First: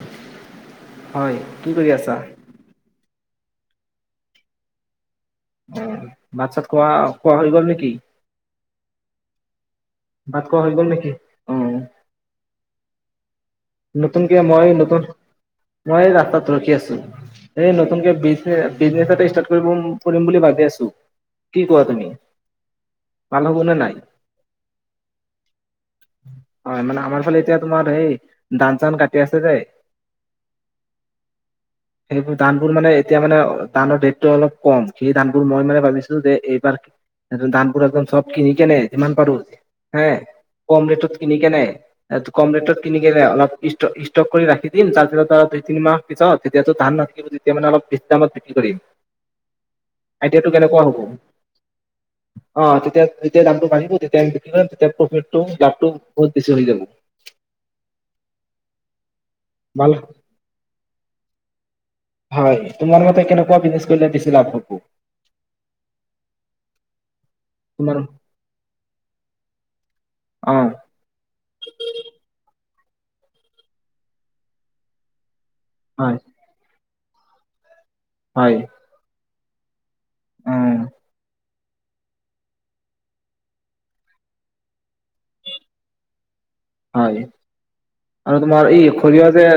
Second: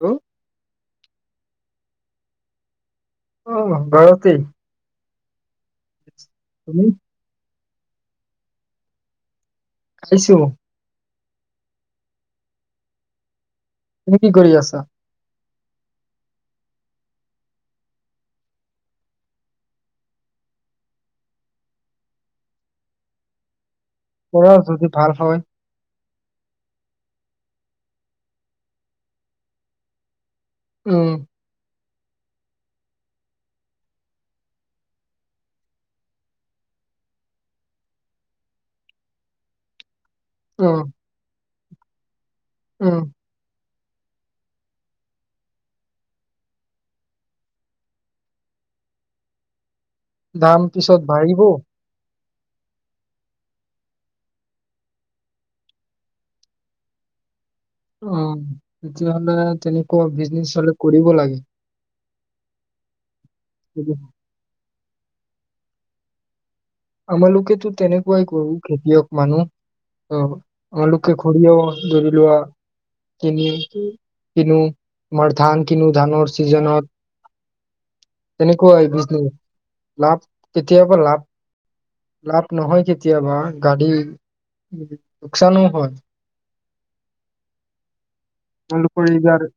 ও। হয়, কি কৰি আছা? অহ, ঘৰতেই। উম'। ভাত-চাত তুমি খোৱা-খোৱা হৈ গ'ল নে? কি। খাইছো ভাত খোৱা হৈ গ'ল নেকি? অ', তুমি কি নতুনকে কৰি মই, আছা নতুন মই ৰাস্তাত ৰখি আছো। এই নতুনকে বিজনে-বিজনেছ এটা ষ্টাৰ্ট কৰিব-কৰিম বুলি ভাবি আছো। কি কোৱা তুমি। ভাল হ'ব নে নাই। কৰা যদি ভাল হয় হয় মানে আমাৰ ফালে এতিয়া তোমাৰ সেই ধান চান কাটি আছে যে, উম! সেইবোৰ ধানবোৰ মানে এতিয়া মানে ধানৰ ৰেটটো অলপ কম সেই ধানবোৰ মই মানে ভাবিছিলোঁ যে এইবাৰ ধানবোৰ একদম চব কিনি কেনে যিমান পাৰো হে উম কম ৰেটত কিনি কেনে এটো কম ৰেটত উম কিনি কেনে অলপ ষ্টক কৰি ৰাখি দিম তাৰপিছত আৰু দুই তিনিমাহৰ পিছত তেতিয়াতো ধান নথাকিব তেতিয়া মানে অলপ বেছি দামত বিক্ৰী কৰিম। আইডিয়াটো দাম কেনেকুৱা হ'ব পিছত বাঢ়িব? অ' যেতিয়া যেতিয়া দামটো বাঢ়িব তেতিয়া আমি বিক্ৰী কৰিম তেতিয়া প্ৰফিটটো দামটো বহুত বেছি হৈ যাব। অ' তেতিয় হ'লে ভাল তেনেকুৱা বিজনেচ হ'লে কৰিব লাগে। হয় তোমাৰ [unintelligible] কেনেকুৱা বিজনেছ কৰিলে বেছি লাভ [unintelligible] আমাৰলোকেতো তোমাৰ তেনেকোৱাই কৰো খেতিয়ক মানুহ। অ [unintelligible] লোকে [unintelligible] ধৰি লোৱা তিনি [unintelligible] মাৰ ধান কিনো হয় ধানৰ ছিজনত হয় তেনেকৈ [unintelligible] লাভ অ কেতিয়াবা লাভ লাভ নহয় কেতিয়াবা [unintelligible] লোকচানো হয়। হয়, আৰু তোমাৰ এই তোমালোকৰ সৰিয়হ এইবাৰ যে,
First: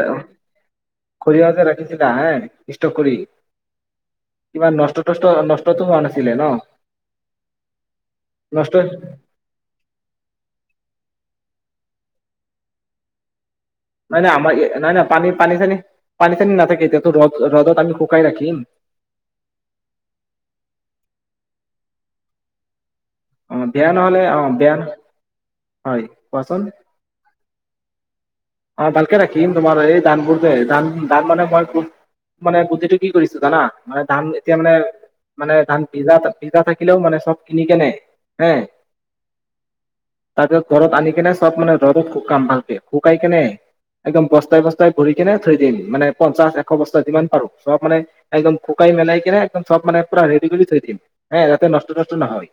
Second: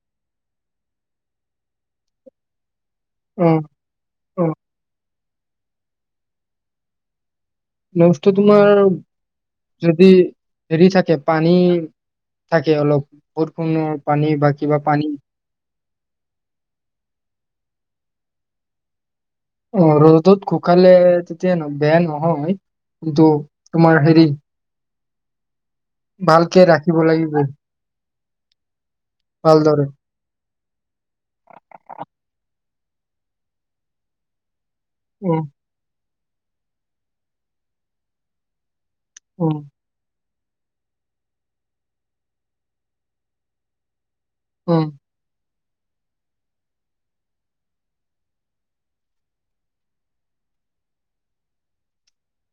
সৰিয়হ যে, ৰাখিছিলা হে ইষ্টক কৰি অ অ কিমান [unintelligible] নষ্ট নষ্টতো হোৱা নাছিলে ন? নষ্ট নষ্ট তোমাৰ যদি হেৰি থাকে পানী থাকে অলপ বৰষুণৰ নাই, পানী নাই বা আমাৰ কিবা নাই, নাই পানী, পানী চানী পানী ছানি নাথাকে, এতিয়াতো ৰ'দ ৰ'দত আমি শুকাই ৰাখিম। অ', ৰ'দত শুকালে তেতিয়া ন বেয়া নহয়। কিন্তু অ বেয়া তোমাৰ নহ'লে হেৰি অ বেয়া হয় কোৱাচোন ভালকে ৰাখিব লাগিব। অ', ভালকে ৰাখিম তোমাৰ ভালদৰে এই ধানবোৰ ধান, ধান মানে মই মানে গুটিটো কি কৰিছো জানা? মানে ধান এতিয়া মানে উম মানে ধান [unintelligible] পিজ্জা থাকিলেও মানে চব কিনি কেনে। এ। অ'। তাৰপিছত ঘৰত আনি কেনে চব মানে ৰ'দত শুকাম ভালক শুকাই কেনে একদম বস্তাই উম বস্তাই ভৰি কেনে থৈ দিম মানে পঞ্চাশ এশ বস্তা যিমান পাৰোঁ চবমানে একদম শুকাই মেলাই কিনে একদম চবমানে পুৰা ৰেডি কৰি থৈ দিম যাতে নষ্ট নষ্ট নহয়।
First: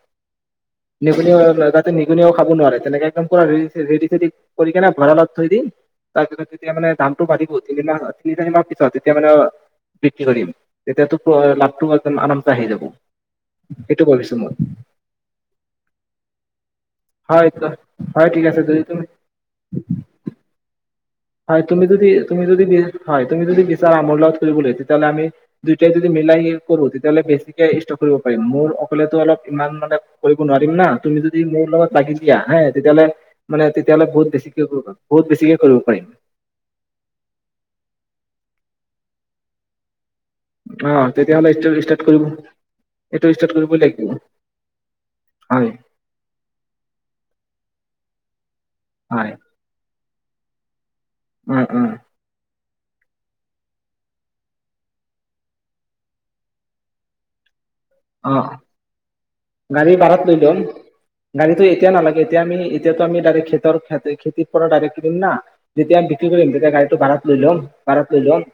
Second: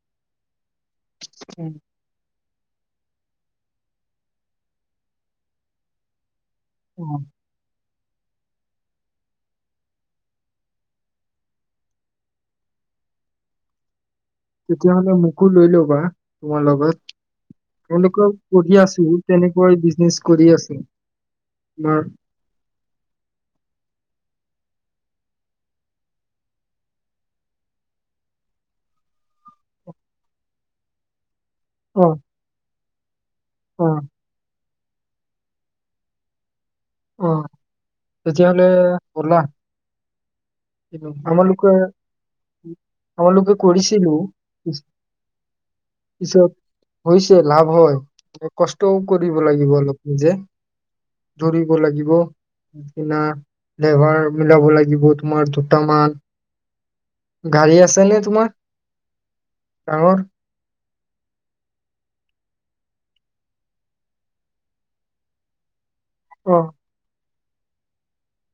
নিগনি উম লগতে নিগনি খাব নোৱাৰে তেনেকে একদম ৰেডি চেদি কৰি ভঁৰালত থৈ দিম তাৰপিছত এতিয়া মানে উম। দামটো বাঢ়িব তিনিমাহত। তিনিমাহ পিছত যেতিয়া মানে বিক্ৰী কৰিম তেতিয়াতো লাভটো আৰামচে আহি যাব সেইটো ভাবিছোঁ। তেতিয়াহ'লে মোকো লৈ ল'বা তোমাৰ লগত। হয় হয় তেওঁলোকক ঠিক আছে যদি কৰি তুমি আছো, তেনেকৈ বিজনেচ কৰি আছোঁ। হয়, তুমি যদি, তুমি যদ হয়, তুমি যদি বিচৰা মোৰ লগত কৰিবলৈ তেতিয়াহলে আমি দুয়োটাই যদি মিলাই কৰোঁ তেতিয়াহ'লে বেছিকে ষ্টক কৰিব পাৰিম মোৰ অকলে অলপ ইমান মানে কৰিব নোৱাৰিম না তুমি যদি তুমি মোৰ লগত অ লাগি দিয়া। তেতিয়াহ'লে মানে অ তেতিয়াহ'লে বহুত বেছি বহুত বেছিকে কৰিব পাৰিম। অ'। তেতিয়াহ'লে ব'লা অ ছিলোঁ। তেতিয়াহ'লে আমালোকৰ, ষ্টাৰ্ট কৰিব এইটো ষ্টাৰ্ট আমালোকে কৰিবই লাগিব কৰিছিলোঁ। হয় পিছত হৈছে, লাভ হয়। এক কষ্টও হয় কৰিব লাগিব অলপ যে অ ধৰিব অ লাগিব কিনা ফ্লেভাৰ মিলাব লাগিব তোমাৰ দুটামান গাড়ী আছে নে তোমাৰ অ'। গাড়ী ডাঙৰ ভাড়াত লৈ যাম। গাড়ীটো এতিয়া নালাগে। এতিয়া আমি, এতিয়াতো আমি ডাইৰেক্ট খেতৰ [unintelligible] খেতিৰ পৰা ডাইৰেক্ট কিনিম না যেতিয়া বিক্ৰী কৰিম, অ তেতিয়া গাড়ীটো ভাড়াত লৈ ল'ম। ভাড়াত লৈ ল'ম।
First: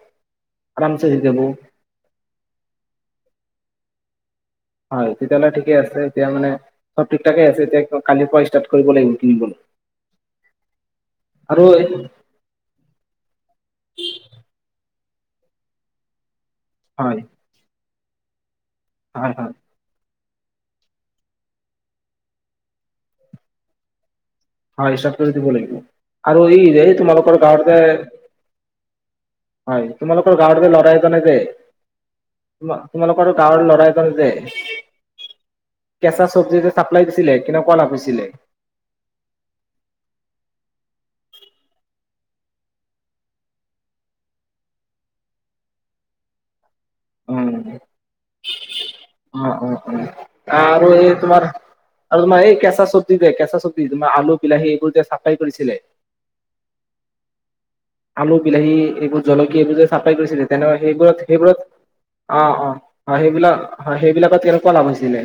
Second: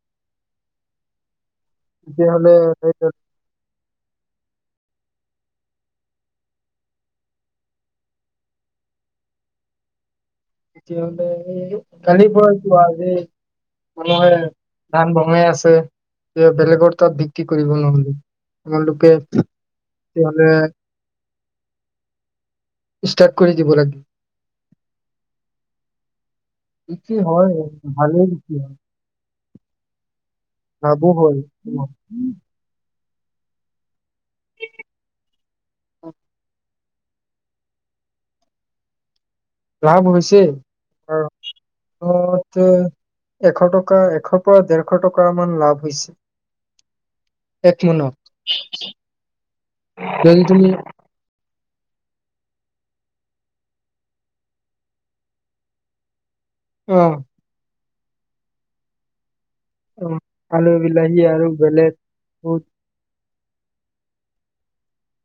আৰামচে হৈ যাব তেতিয়াহ'লে [unintelligible] হয়, তেতিয়াহ'লে ঠিকে আছে। এতিয়া, মানে, চব ঠিক-ঠাকে আছে। এতিয়া কালিৰ পৰা ষ্টাৰ্ট কৰিব লাগিব কিনিব তেতিয়াহ'লে কালি পৰাই কিয়? আজি সময় ধান ভঙাই আছে এয়া বেলেগৰ হয় তাত বিক্ৰী কৰিব নহ'লে তোমালোকে হয় হয় তে হ'লে ষ্টাৰ্ট কৰি দিব লাগ হয় হিচাপ কৰি দিব লাগিব। আৰু ই এই বিক্ৰী তোমালোকৰ হয় গাঁৱৰ যে, ভালেই বিক্ৰী হয় হয়, তোমালোকৰ গাঁৱৰ যে ল'ৰা লাভো এজনে যে, হয় তোমা তোমালোকৰ গাঁৱৰ ল'ৰাই [unintelligible] যে, কেঁচা চব্জিৰ যে চাপ্লাই দিছিলে, কেনেকুৱা লাভ হৈছিলে। লাভ হৈছে। [unintelligible] অহ, তে এশ টকা, এশৰ পৰা ডেৰশ টকা মান লাভ হৈছে। অহ। এক মোনত অ', অ', অ', যদি তুমি আৰু এই তোমাৰ আৰু তোমাৰ এই কেঁচা চব্জি যে, কেঁচা চব্জি তোমাৰ আলু, বিলাহী এইবোৰ যে চাপ্লাই কৰিছিলে। অহ। আলু, বিলাহী এইবো জলকীয়া এইবোৰ যে চাপ্লাই কৰিছিলে আলু তেনেকুৱা বিলাহী আৰু সেইবোৰত-সেইবোৰত বেলেগ অহ, বুট অহ, অ' সেইবিলাক অহ, সেইবিলাকত কেনেকুৱা লাভ হৈছিলে?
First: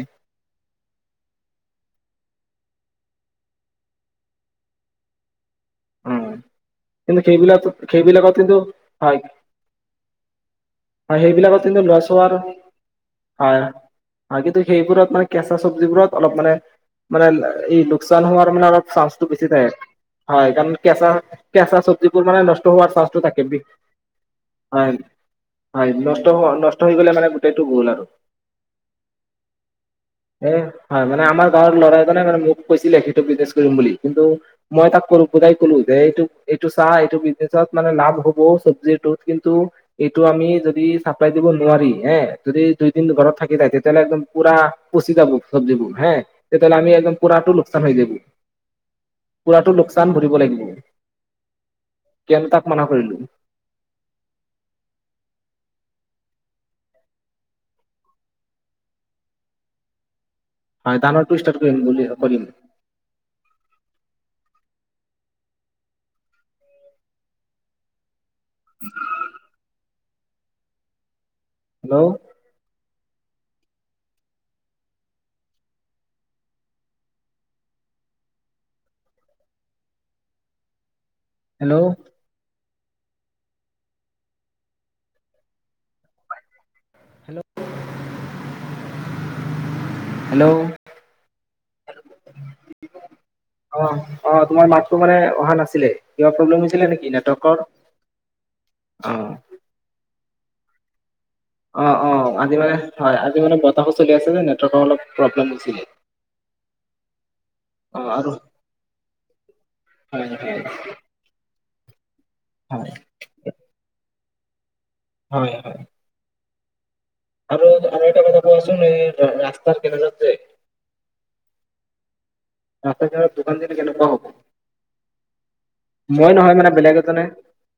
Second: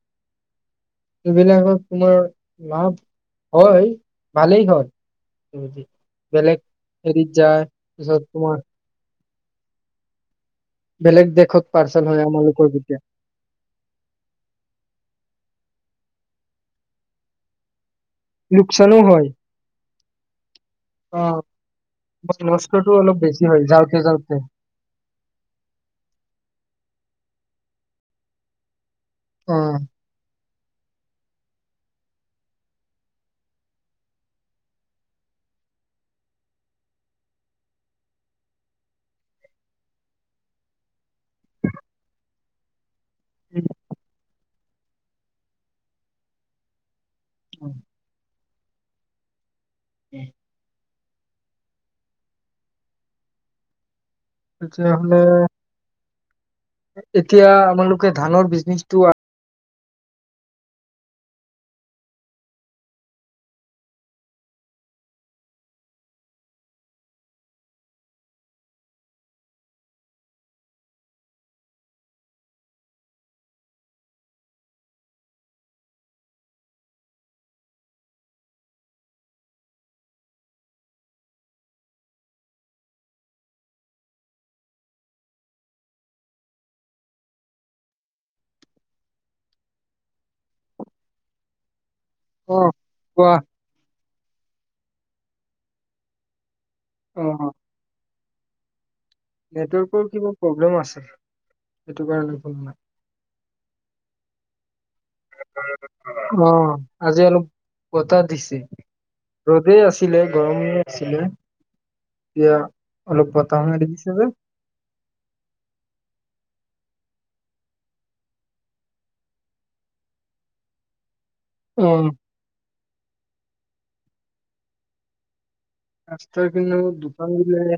এইবিলাকত তোমাৰ লাভ হয়, ভালেই হয়। যদি উম। বেলেগ কিন্তু, হেৰিত যায় পিছত সেইবিলাক-সেইবিলাকত কিন্তু, তোমাৰ হয়। হয় বেলেগ সেইবিলাকত দেশত কিন্তু লৱা পাৰ্চেল হয় চোৱাৰ, আমালোকৰ তেতিয়া হয়, হয় কিন্তু সেইবোৰত মানে কেঁচা চব্জিবোৰত অলপ মানে-মানে এই লোকচান হোৱাৰ মানে অলপ লোকচানো চান্সটো হয় বেছি থাকে, হয়। কেঁচা অ কেঁচা চব্জিবোৰ মানে নষ্ট নষ্টটো হোৱাৰ অলপ চান্সটো বেছি থাকে বি, হয় যাওঁতে যাওঁতে হয়, হয়, নষ্ট হোৱা নষ্ট মানে গোটেইটো গ'ল আৰু। অ'। এ, হয় মানে আমাৰ গাঁৱৰ ল'ৰা এজনে মানে মোক কৈছিলে সেইটো বিজনেছ কৰিম বুলি কিন্তু মই তাক ক'লো বুজাই ক'লো যে এইটো এইটো চা এইটো বিজনেচত মানে লাভ হ'ব চব্জিটোত কিন্তু এইটো আমি যদি চাপ্লাই দিব নোৱাৰি এ, যদি দুই নি ঘৰত থাকি য তেতিয়াহ'লে একদম পুৰা পচি যাব চব্জি বোৰ হে, তেতিয়াহ'লে আমি একদম কৰাটো উম। লোকচান হৈ যাব। পুৰাতো লোক চান ভৰিব লাগিব। কেনতাক মানা কৰিলো। তেতিয়াহ'লে এতিয়া আমালোকে ধানৰ বিজনেচটো আৰ হয় ধানৰ তো ষ্টাৰ্ট কৰিম বুলি কৰিম। [inaudible] হেল্ল'। হেল্ল'। হেল্ল'। অহ কোৱা। অ অ', তোমাৰ মাততো মানে অহা নাছিলে। কিবা প্ৰব্লেম হৈছি ছিলে নেকি নাটকৰ? নেটৱৰ্কৰও কিবা প্ৰব্লেম আছে। অ', সেইটো অ' কাৰণে আজি শুনা মানে, নাই হয় আজি মানে ব তাহো চলি আছে যে নেৱৰ্কৰ অলপ প্ৰব্লেম হৈছিলে। অ', আজি অলপ [inaudible] অ', বতাহ আৰু দিছে। ৰ'দেই আছিলে হয়, হয়, গৰমোআ দিছিলে। এতিয়া, হয়, অলপ বতাহো মাৰি দিছে যে। হয়, হয়। আৰু আৰু এটা কথা কোৱাচোন এই ৰাস্তাৰ কিনাৰত যে অ। ৰাস্তা ঘাট দোকান দিলে কেনেকুৱা হ'ব? মই ৰাস্ত নহয় মানে বেলেগ কিনাৰত এজনে দোকান দিলে এ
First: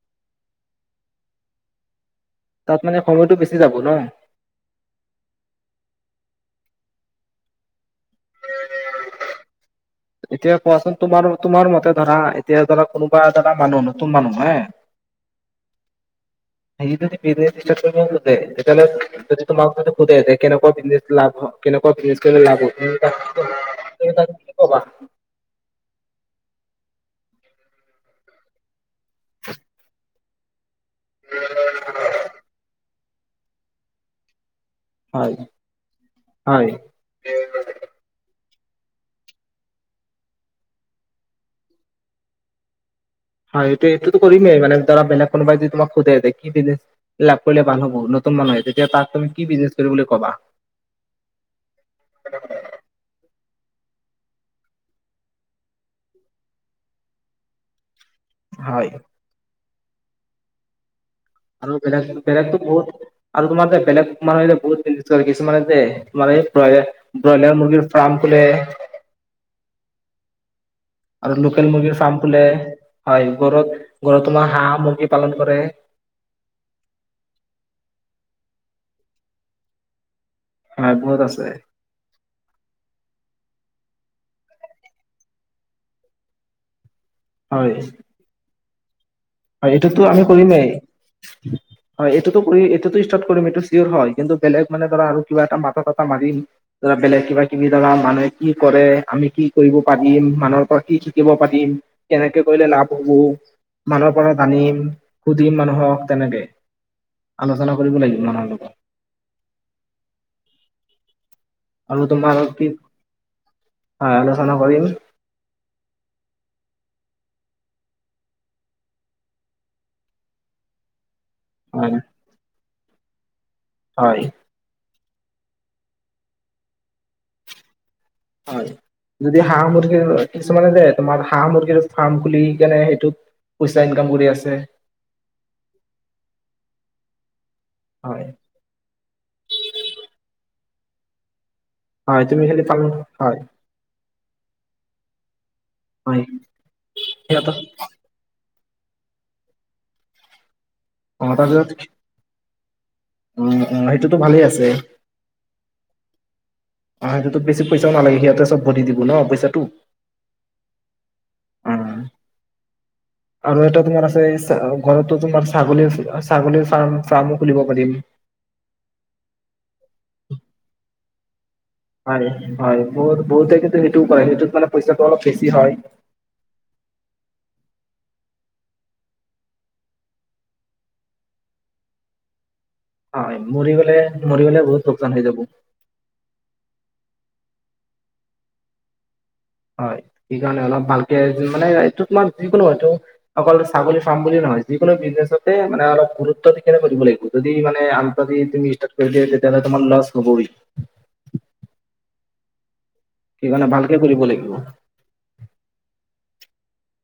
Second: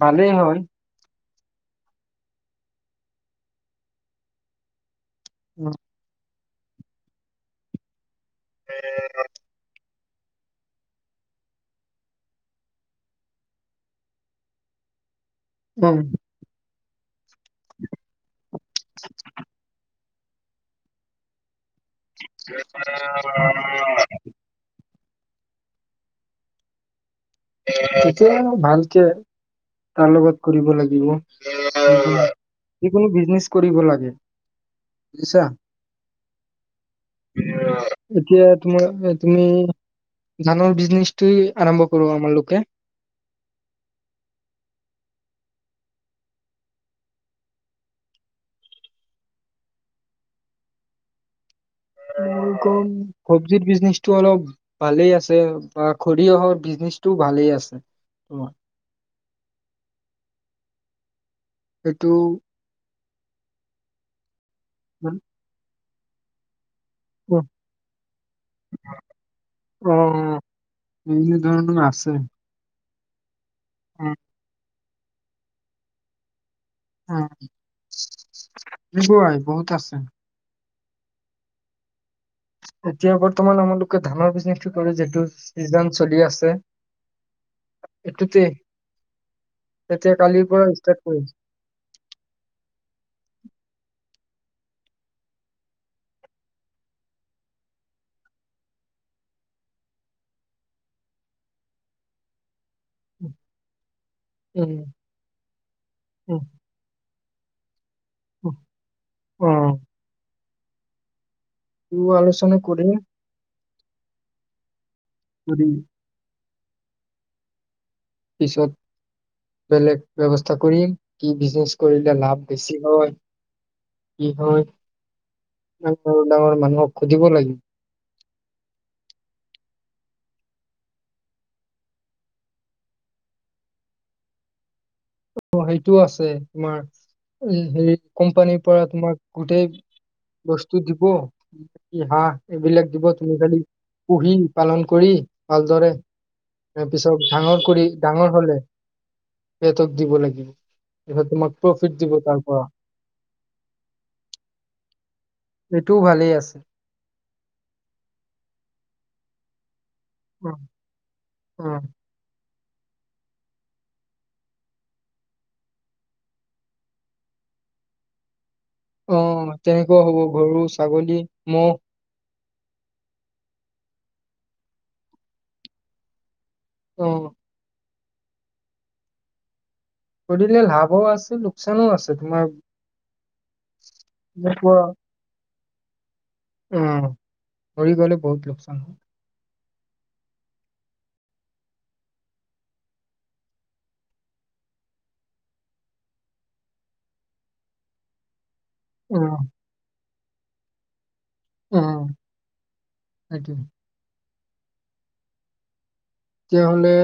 পালেই হয়। তাত মানে সময়টো বেছি যাব ন? উম। উউম। এতিয়া কোৱাচোন তোমাৰ-তোমাৰ মতে ধৰা এতিয়া ধৰা কোনোবা ধৰা মানুহ নতুন মানুহ হে। উম। [unintelligible] [unintelligible] [unintelligible] [unintelligible] [unintelligible] [unintelligible] ভাল কে তাৰ লগত কৰিব লাগ [unintelligible] যিকোনো বিজনেছ কৰিব লাগে। হয়, বুজিছা? হয়। এতিয়া তোমাৰ আ, তুমি ধানৰ বিজনেচটোৱেই আৰম্ভ কৰোঁ আমাৰালোকে হয়, এইটো এইটোতো কৰিমেই মে ধৰা বেলেগ কোনোবাই যদি তোমাক সুধে কি বিজনেচ লাভ কৰিলে ভাল হ'ব নতুন মানুহে তেতিয়া তাক তুমি কি বিজনেছ কৰিব বুলি কবা? [unintelligible] চবজিৰ বিজনেচটো অলপ ভালেই আছে বা খৰিয়হৰ বিজনেচটো ভালেই আছে। তোমাৰ হয়। আৰু বেলেগ সেইটো বেলেগতো বহু আৰু তোমাৰ যে, বেলেগ মানুহে যে অ বহুত [unintelligible] কিছুমানে দে মানে প্ৰায় ব্ৰইলাৰ মুগীৰ ফাৰ্ম খোলে। উম, উম। আৰু লোকেল মুৰ্গীৰ ফ্ৰাম খোলে। হয়। ঘৰত, উম, ঘৰত তোমাৰ হাঁহ ম পালন কৰে। উম, বাই বহুত আছে। হয়, বহুত আছে। এতিয়া বৰ্তমান আমালোকে ধানৰ বিজনেছটো কৰে যিটো চিজন চলি আছে। হয় এইটোতে হয়, এইটোতো তেতিয়া আমি কালিৰ পৰা কৰিমেই ষ্টাৰ্ট কৰিম। হয় এইটোতো কৰি এইটোতো ষ্টাৰ্ট কৰিম এইটো হয় কিন্তু বেলেগ মানে ধৰা আৰু কিবা এটা মাথা ছাথা মাৰি ধৰা বেলেগ কিবা কিবি ধৰা মানুহে কি কৰে আমি কি কৰিব পাৰিম মানুহৰ পৰা কি শিকিব পাৰিম কেনেকে কৰিলে লাভ হ'ব, মানুহ পৰা জানিম, সুধিম মানুহক, তেনেকে। আলোচনা কৰিবলগীব মানুহৰ লগত। আৰু ত তোমাৰ আলোচনা কি কৰি হয়, আলোচনা কৰিম। [unintelligible] পিছত বেলেগ ব্যৱস্থা কৰিম। কি বিজনেছ হয় কৰিলে লাভ বেছি হয়? কি হয়? ডাঙৰ, ডাঙৰ মানুহক সুধিব লাগিব। হয়, যদি হাঁহ মুৰ্গীৰ কিছুমানে যে, তোমাৰ হাঁহ মুৰ্গীৰ ফাৰ্ম খুলি কেনে সেইটোত পইচা ইনকাম কৰি আছে সেইটোও আছে তোমাৰ হেৰি হয় কোম্পানীৰ পৰা তোমাক গোটেই বস তু দিব হয় তুমি হাঁহ খালি পালন এইবিলাক দিব হয় তুমি খালি পুহি পালন কৰি ভালদৰে হয় ত পিছত সিহঁতক ডাঙৰ কৰি ডাঙৰ হ'লে সিহঁতক দিব লাগিব এতিয়া তোমাক প্ৰফিট দিব তাৰ পৰা। উম, উ, সেইটোতো ভালেই আছে। সেইটোও ভালেই আছে। অ', সেইটোতো বেছি পইচাও নালাগে সিহঁতে চব ভৰি দিব ন পইচাটো? উম। অ উম। আৰু এটা তোমাৰ আছে, চা, ঘৰতো তোমাৰ ছাগলীৰ, অহ, ছাগলীৰ ফ্ৰাম-ফ্ৰাৰ্মো খুলিব পাৰিম। অ', তেনেকুৱাও হ'ব গৰু, ছাগলী। ম'হ। হয় হয়, বহুত-বহুতে কিন্তু সেইটোও কৰে। সেইটোত মানে পইচাটো অলপ বেছি হয়। অ'। কৰিলে লাভো আছে লোকচানো আছে তোমাৰ। হয় মৰি গ'লে, মৰি ইয়াৰ গ'লে পৰা বহুত লোকচান হৈ যাব। অ মৰি গ'লে বহুত লোকচান হয়। হয়, সেইকাৰণে অলপ ভালকে, জু, মানে এইটো তোমাৰ যিকোনো হয়টো অকল ছাগলী ফাৰ্ম বুলি নহয়, যিকোনো বিজনেছতে মানে অলপ গুৰুত্ব দি কিনে কৰিব লাগিব যদি মানে আনতাজি তুমি [unintelligible] অ তেতিয়া হ'লে তোমাৰ লছ। গাহৰি। উম। সেইকাৰণে ভালকৈ কৰিব লাগিব। [inaudible] তেতিয়াহ'লে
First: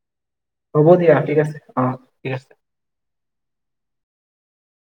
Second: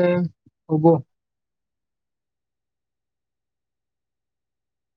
হ'ব দিয়া, ঠিক আছে। অহ, ঠিক আছে।